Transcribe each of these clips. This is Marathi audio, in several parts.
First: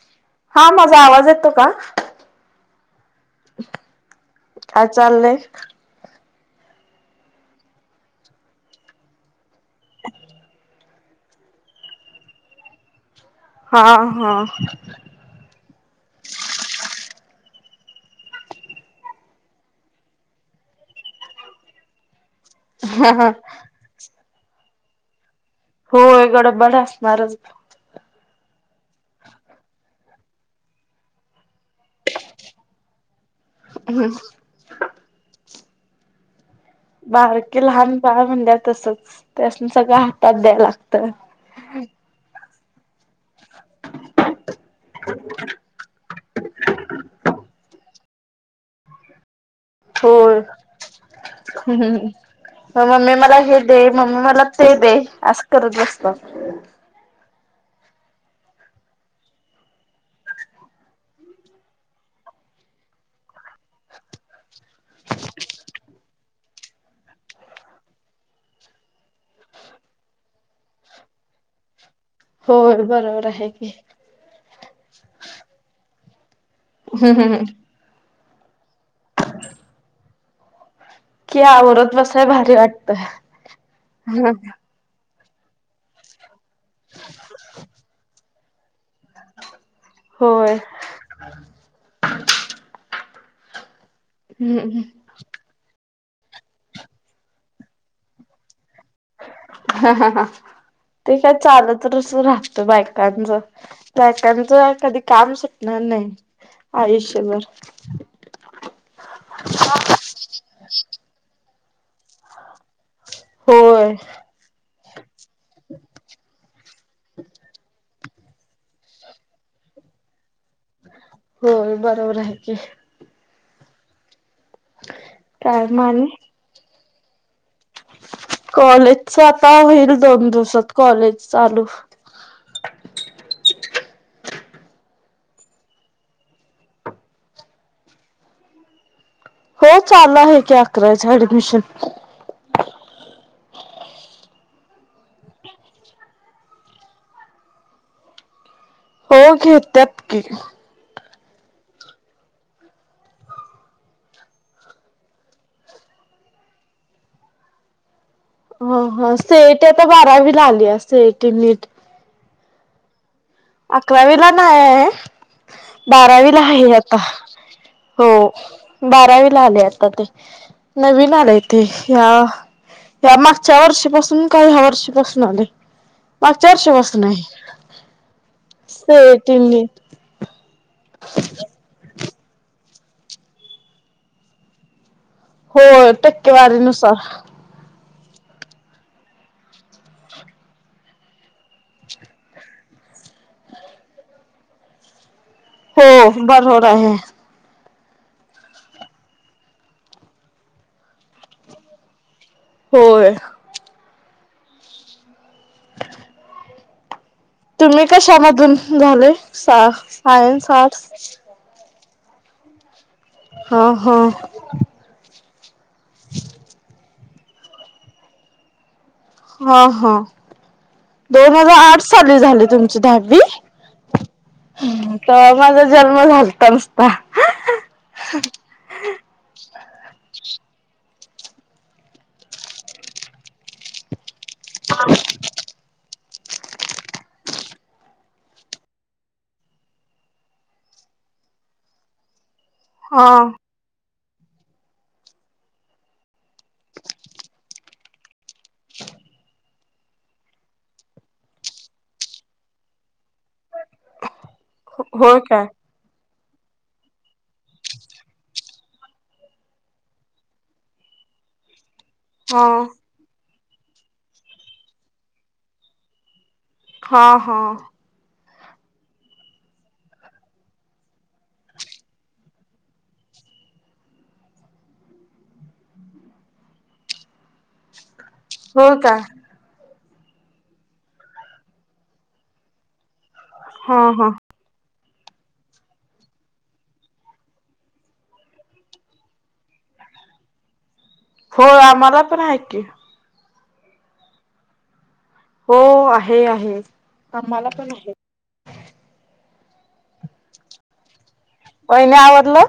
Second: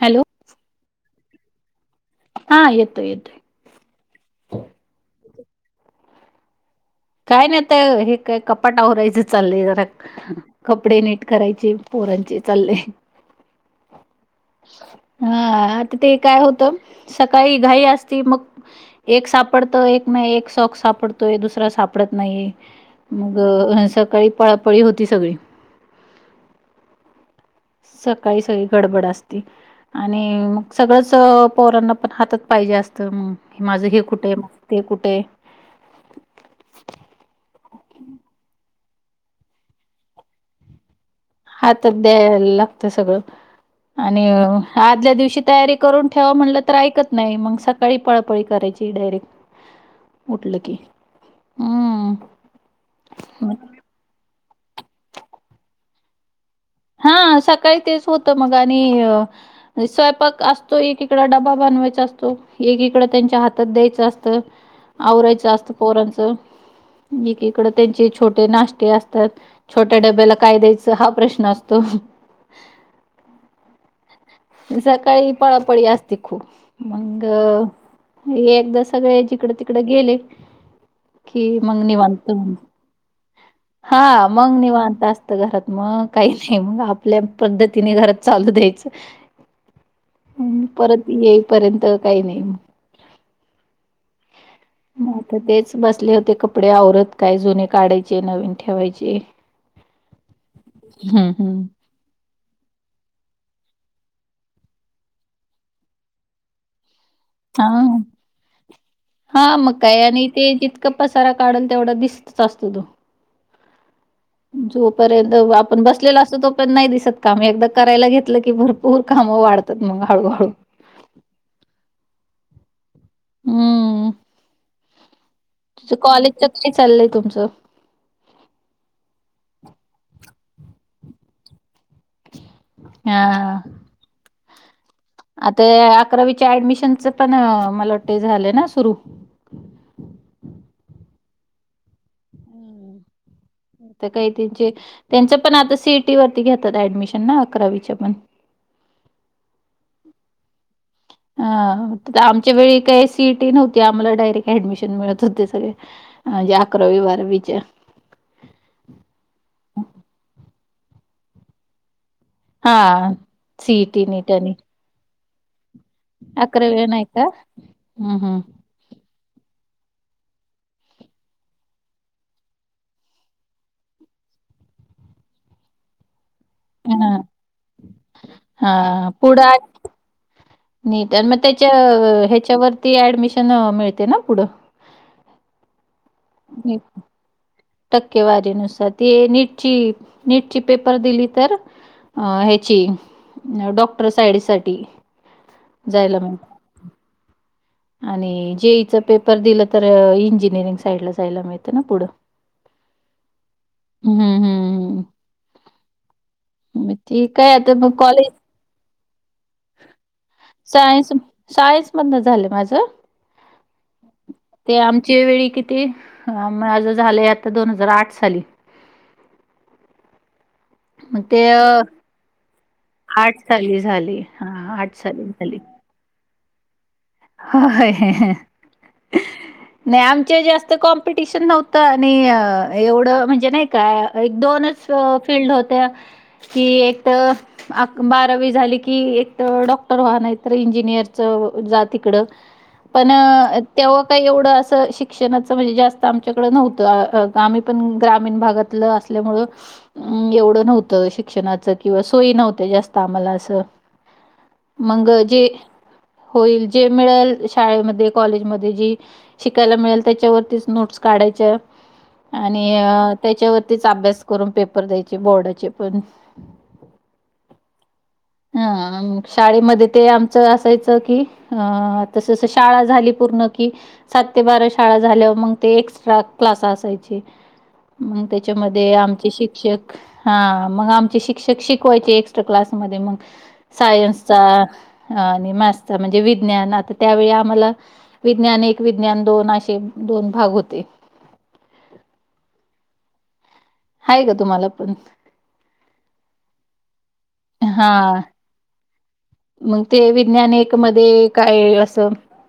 हॅलो हा माझा आवाज येतो का? हा येतो येत हं काय चाललय? काय नाही तर हे काय कपाट आवरायचं चाललंय जरा कपडे नीट करायचे पोरांचे चाललयं. हा हा हा आता ते काय होतं सकाळी घाई असती मग एक सापडतो एक नाही एक सॉक सापडतोय दुसरा साप नाही मग सकाळी पळापळी होती सगळी. होय गडबड असणारचं. सकाळी सगळी गडबड असती आणि मग सगळंच पोरांना पण हातात पाहिजे असतं मग क माझं हे कुठे आहे माझं ते कुठयं. बारकी लहान बाळ म्हणल्या तसच त्यासनी सगळं हातात द्याय ला हातात द्यायला लागतंय सगळं. आणि आदल्या दिवशी तयारी करून ठेवा म्हणलं तर ऐकत नाही मग सकाळी पळापळी करा म्हणजे डायरेक्ट उठलं कि हं हं हं म मम्मी मला हे दे मम्मी मला ते दे असं करत बस ता ह सकाळी तेच होत मग आणि स्वयंपाक असतो ऐकीकडं डबा बनवायचा अस तो एकीकड त्यांच्या हातात द्यायच असतं आवरायचं असतं पोरांचं. एकीकडं त्यांचे छोटे नाश्ते असत्यात छोट्या डब्याला काय द्यायच हा प्रश्न अस तो होय बरोबर आहे की. सकाळी पळापळी असते खूप मंग हम्म एकदा सगळे जिकडं तिकडं गेले कि मग आवरत निवांत बसाय असं भारी वाटत हा मग निवांत अस तर घरात मग काही नाही मग आपल्या पद्धतीने घरात चालू द्यायचं. होय परत येईपर्यंत काही नाही नाही तर तेच बसले होते कपडे आवरत काय जुने काढायचे नवीन ठेवायचे. हा हा हा ते हं, काय हं. चाल तरच रा बायकांच बायकांच कधी काम सुटणार नाही आयुष्य हा हा हा मग काय आणि ते जितकं पसारा काढून तेवढा दिसतच असतो तो. होय. जोपर्यंत आपण बसलेलं असतो तोपर्यंत नाही दिसत काम एकदा करायला घेत की भरपूर काम वाढतात मग हळूहळू. होय बरोबर आहे की. हम्म. काय तुज कॉलेजच काय चाललंय तुमचं? कॉलेज च आता होईल दोन दिवसात कॉलेज चालू. हा हा हा. आता ये अकरावीच्या ऍडमिशनच पण मला वाटंतय झालं ना सुरु हो चालू आहे की अकरावी ऍडमिशन. ता काही त्यांचे त्यांच पण आता सीईटी वरती घेतात ऍडमिशन ना अकरावीच्या पण. हो घेत्यात की. अ आमच्या वेळी काही सीईटी नव्हती, आम्हाला डायरेक्ट ऍडमिशन मिळत होते सगळे. म्हणजे अकरावी बारावीचे. ह हा सीईटी आता बारावीला आलीये सिईटी नीट. हा. सीईटी अकरावीला नीट आणि नाही ये बारावीला आहे अकरावी आता नाही का हो हम्म हम्म बारावीला आले आता ते नवीन आलाय ते या या मागच्या वर्षीपासून का ह्या वर्षीपासून आलेय मागच्या वर्षीपासून हा आहे हा ते पुढं टिनली आणि नीट आणि मग त्याच्या ह्याच्यावरती ऍडमिशन मिळते ना पुढं? हो टक्केवारी नुसार टक्केवारी नुसार ते नीटची नीटची पेपर दिली तर? अ ह्याची डॉक्टर साईड साठी हो बरोबर आहे. आणि जेईच पेपर दिलं तर इंजिनिअरिंग साईडला जायला मिळतं ना पुढं? होय. हम्म हम्म. हो [inaudible] तुम्ही कशामधून झालय साय सायन्स आर्टस? बंद झालं माझं हा हा. आमची वेळी ते माझं झालंय आता दोन हजार आठ साली हा हा मग दोन ते हजार अ, आठ साली झालंय तुमचं? दहावी आठ साली झाली हा आठ साली तवा झाली. माझा जन्म झालता होय. अ नाही आमच्या जास्त कॉम्पिटिशन नव्हतं आणि एवढं म्हणजे नाही का एक दोनच फिल्ड होते कि एक आक बारावी झाली की एक डॉक्टर व्हा नाही तर इंजिनीर इंजिनिअरिंग जा तिकडं हा पण तेव्हा काही एवढं अस शिक्षणाच म्हणजे जास्त आमच्याकडं नव्हतं आम्ही पण ग्रामीण भागातलं असं असल्यामुळे एवढं नव्हतं शिक्षणाच किंवा सोय नव्हते जास्त आम्हाला असं मग होय काय? जे होईल जे मिळेल शाळेमध्ये कॉलेजमध्ये जी शिकायला मिळेल त्याच्यावरतीच नोटस काढायच्या जे हा आणि त्याच्यावरतीच अभ्यास करून पेपर द्यायचे बोर्डाचे पण हा हा. हा शाळेमध्ये ते आमचं असायचं की अअअ तसं तसं शाळा झाली पूर्ण कि सात ते बारा शाळा झाल्यावर मग ते एक्स्ट्रा क्लास असायचे. मग होय त्याच्यामध्ये काय? आमचे शिक्षक हा मग आमचे शिक्षक शिकवायचे एक्स्ट्रा क्लास मध्ये मग हा हा सायन्सचा हा आणि मॅथचा म्हणजे विज्ञान आता त्यावेळी आम्हाला विज्ञान एक विज्ञान दोन असे दोन भाग होते. हो आम्हाला पण हायत कि. हाय का तुम्हाला पण? हो आहे आहे आम्हाला पण हा आहे. मग ते विज्ञान एक मध्ये काय वहिनी असं आवरलं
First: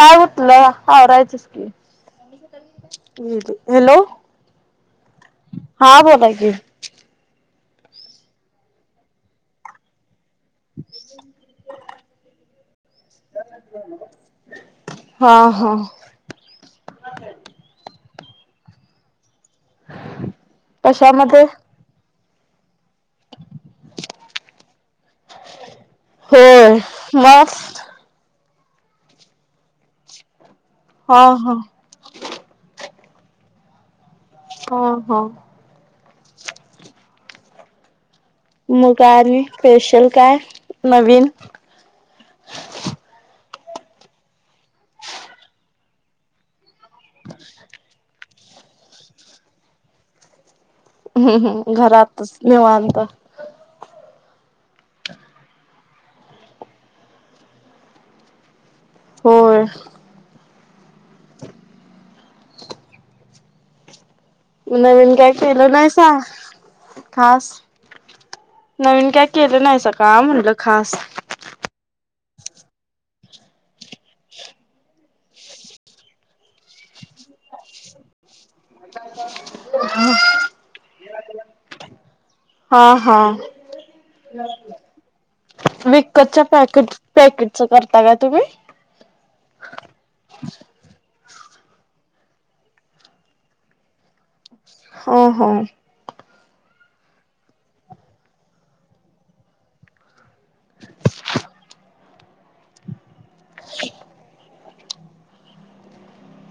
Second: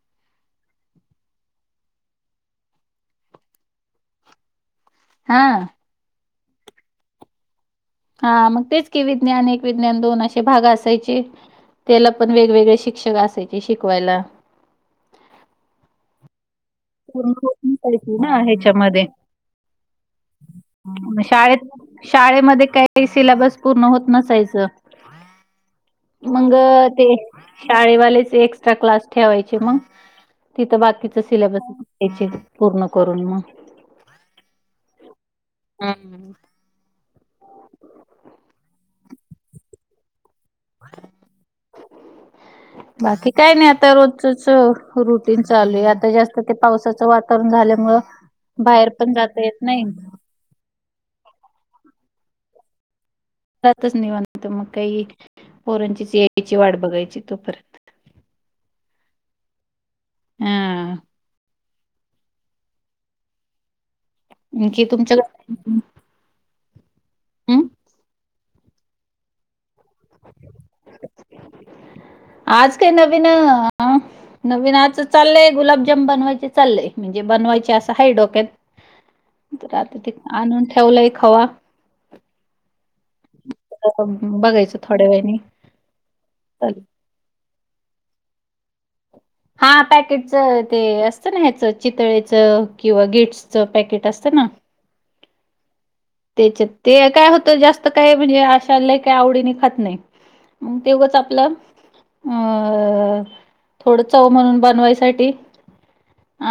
काय उठ तुला आवरायचच की हॅलो हा हा बोला कि हा मग तेच की विज्ञान एक विज्ञान दोन असे भाग असायचे त्याला पण वेगवेगळे शिक्षक असायचे शिकवायला हा हा. पूर्ण होत नसायची ना ह्याच्यामध्ये कशामध्ये शाळेत शाळेमध्ये काही काही सिलेबस पूर्ण होत नसायचं. मंग होय ते मस्त शाळेवालेचे एक एस्ट्रा क्लास ठेवायचे मग तिथं बाकीच हा हा सिलेबस त्याची पूर्ण करून मग ह ह हम् मग काय आणि स्पेशल काय नवीन? काही नाही आता रोजचच रुटीन चालू आहे आता जास्त काय नाही. पावसाचं वातावरण झाल्यामुळे बाहेर पण जाता येत नाही. हम्म हम् घरातच निवांत. घरातच निवांत मग काय पोरं यायची वाट बघायची तोपर्यंत. होय हम्म आणखी नवीन काय केलं तुमच्याकडे नाहीसा. खास हम्म नवीन काय केलं नाही सा का म्हणलं खास? आज काही नवीन नवीन आज चाललय गुलाबजाम बनवायचे चाललय म्हणजे बनवायचे असं हाय डोक्यात. रात्रीत आणून ठेवलंय खवा. हा हा बघायचं थोड्या वेळाने विकतच्या पॅकेट पॅकेट चोपटता का तुम्ही? हा पॅकेटच ते असत. कुठलं पण घ्यायचं चितळेचं किंवा गिट्सचं पॅकेट असतं ना. हा हा त्याच्यात ते काय होत जास्त काय म्हणजे अशा काही आवडी नि खात नाही. मग तेवढंच आपलं आ थोड चव म्हणून बनवायसाठी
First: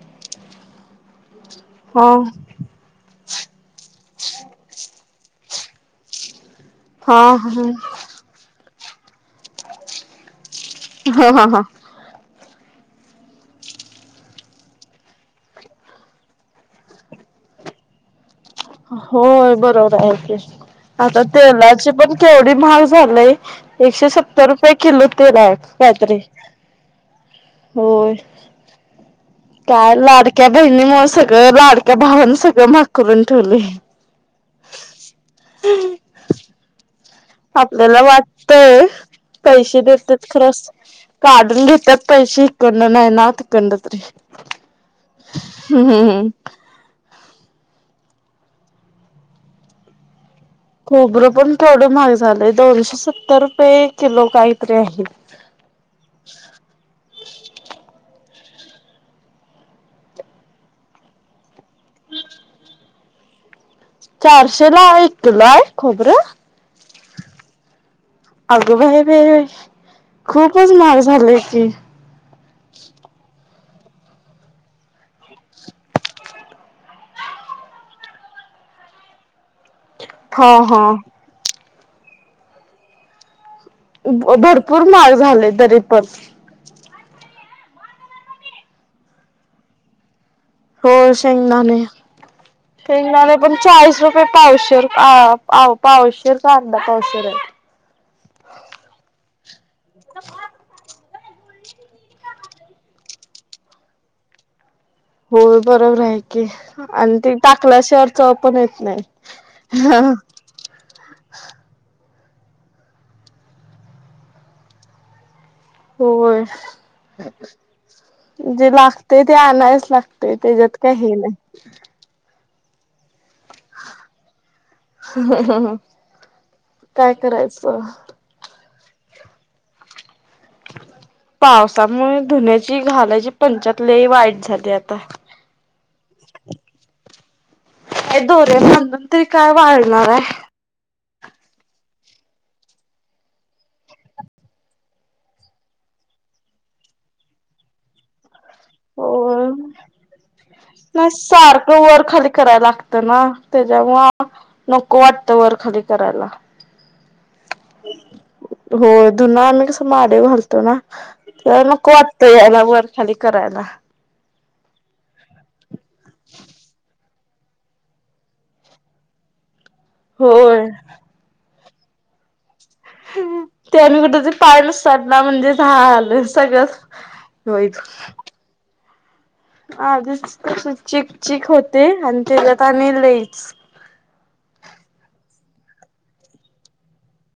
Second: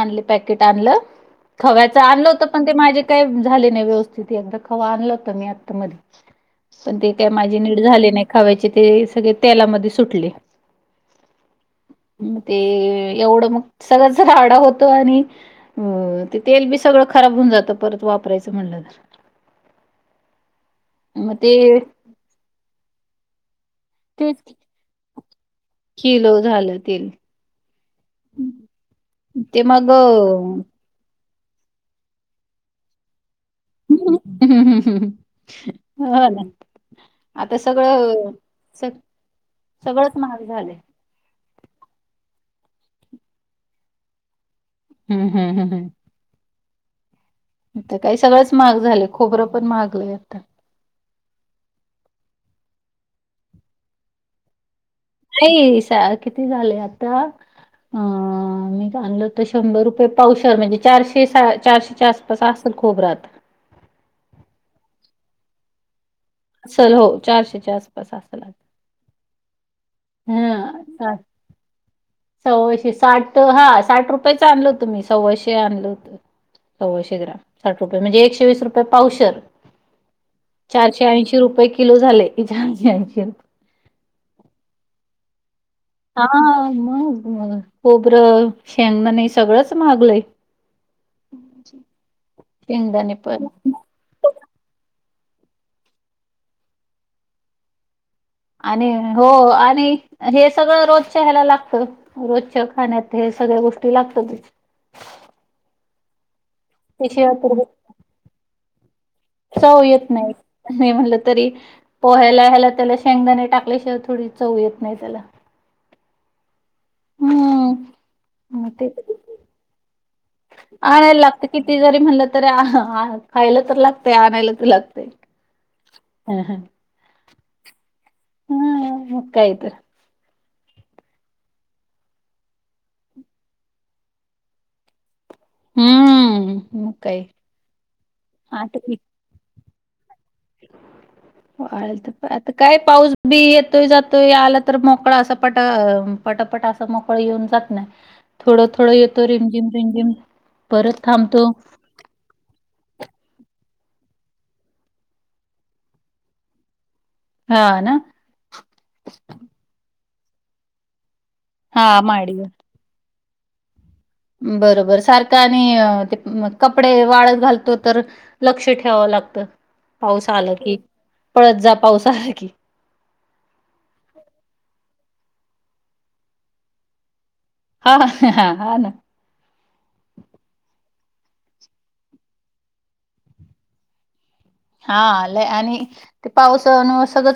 आणली पॅकेट आणलं. खव्याचं हा आणलं होत पण ते माझे काय झाले नाही व्यवस्थित खवा आणलं होत. मी आता मध्ये पण ते हा काय माझे हा नीट झाले नाही खव्याचे ते सगळे तेलामध्ये सुटले. ह ह ह ते एवढं मग सगळंच राडा होतो आणि अ तेल बी सगळं खराब होऊन जात परत वापरायच. होय बरोबर आहे ते आता मग ते तेलाची पण केवढी महाग झालय. एकशे तेच सत्तर की रुपये किलो तेल आहे. काहीतरी किलो झालं तेल. होय ते मग काय लाडक्या अ, बहिणी मुळे सगळं लाडक्या भावान सगळं महाग करून ठेवलं. हम् हम् हम आपल्याला वाटतय पैसे सगळंच देतात महाग खरच झालंय काढून घेतात पैसे शी कड नाय नात कडत्री हम्म हम्म हम्म हम्मम् हम् आता काय सगळंच महाग झालय खोबरं पण महागलय आता. खोबरं पण केवड महाग झालं दोनशे सत्तर रुपये किलो काही पण नाही सा किती झालं आता आम्ही आणलं तर तर शंभर रुपये पावशेर म्हणजे चारशे चारशेच्या आसपास असेल खोबरात. चारशे ला एक किलो हाय खोबरं? चल हो चारशे चार आस अगं बाई बाई खूपच हां. महाग साठ झालय की. सव्वाशे साठ हा साठ रुपयेच आणल होत मी तुम्ही सव्वाशे आणल होत. सव्वाशे ग्राम साठ रुपये म्हणजे एकशे वीस रुपये पावशेर. हा हा चारशे ऐंशी रुपये किलो झालय चारशे ऐंशी रुपये. भरपूर महाग झाले तरी पण हा मग अ खोबरं शेंगणे सगळंच महागलंय हो शेंगदाणे शेंगदाणे पण चाळीस रुपये पावशर. आ पाव पावशर का अर्धा पावशेर ये. आणि हो आणि हे सगळं रोज त्या ह्याला लागतचं रोजच्या खाण्यात हे सगळ्या गोष्टी लागततच. हो बरोबर आहे की आणि ते त्याशिवाय तर टाकल्याशिवाय चव पण येत नाय. चव येत नाय नाही म्हटलं तरी पोह्याला ह्याला त्याला शेंगदाणे टाकल्याशिवाय थोडी चव येत नाय त्याला होय. हम्म जे लागतय ते आणायच लागतय त्याज्यात काय हे आणायला लागत नाय. किती जरी म्हणलं तरी खायला तर लागत आणायला तर लागतय. हा हा काय करायचं. हं मग काय तर [unintelligible] पावसामुळे धुन्याची घालायची पंचात लई वाईट झाली आता. हम्म मग काय हे दोऱ्या आता बांधून तरी काय वाळणार आहे. [inaudible] वाळ तर आता काय पाऊस बी येतोय जातोय आला तर मोकळा असा पटा पटा पटा अस मोकळ येऊन जात नाय थोडं थोडं येतो रिमझिम रिमझिम. परत नाय थांबतो सारखं वर खाली करायला लागत ना त्याच्यामुळ नको वाटतं वर खाली करायला. हा ना हो धून आणि अस मा वर घालतो ना त हा नको वाटत माडीवर यायला वर खाली करायला. बरोबर सारखं आणि ते कपडे वाळत घालतो तर लक्ष ठेवाव लागत पाऊस आला होय की पळत जा. पाऊस आहे की त्यानी कुठ तरी पाय सरला म्हणजे झालं सगळं हा हा हा ना आजच तस चीक चीक होते आणि त्याज्यात आणि लईच [inaudible] हा लय आणि ते पावस न सगंळचं व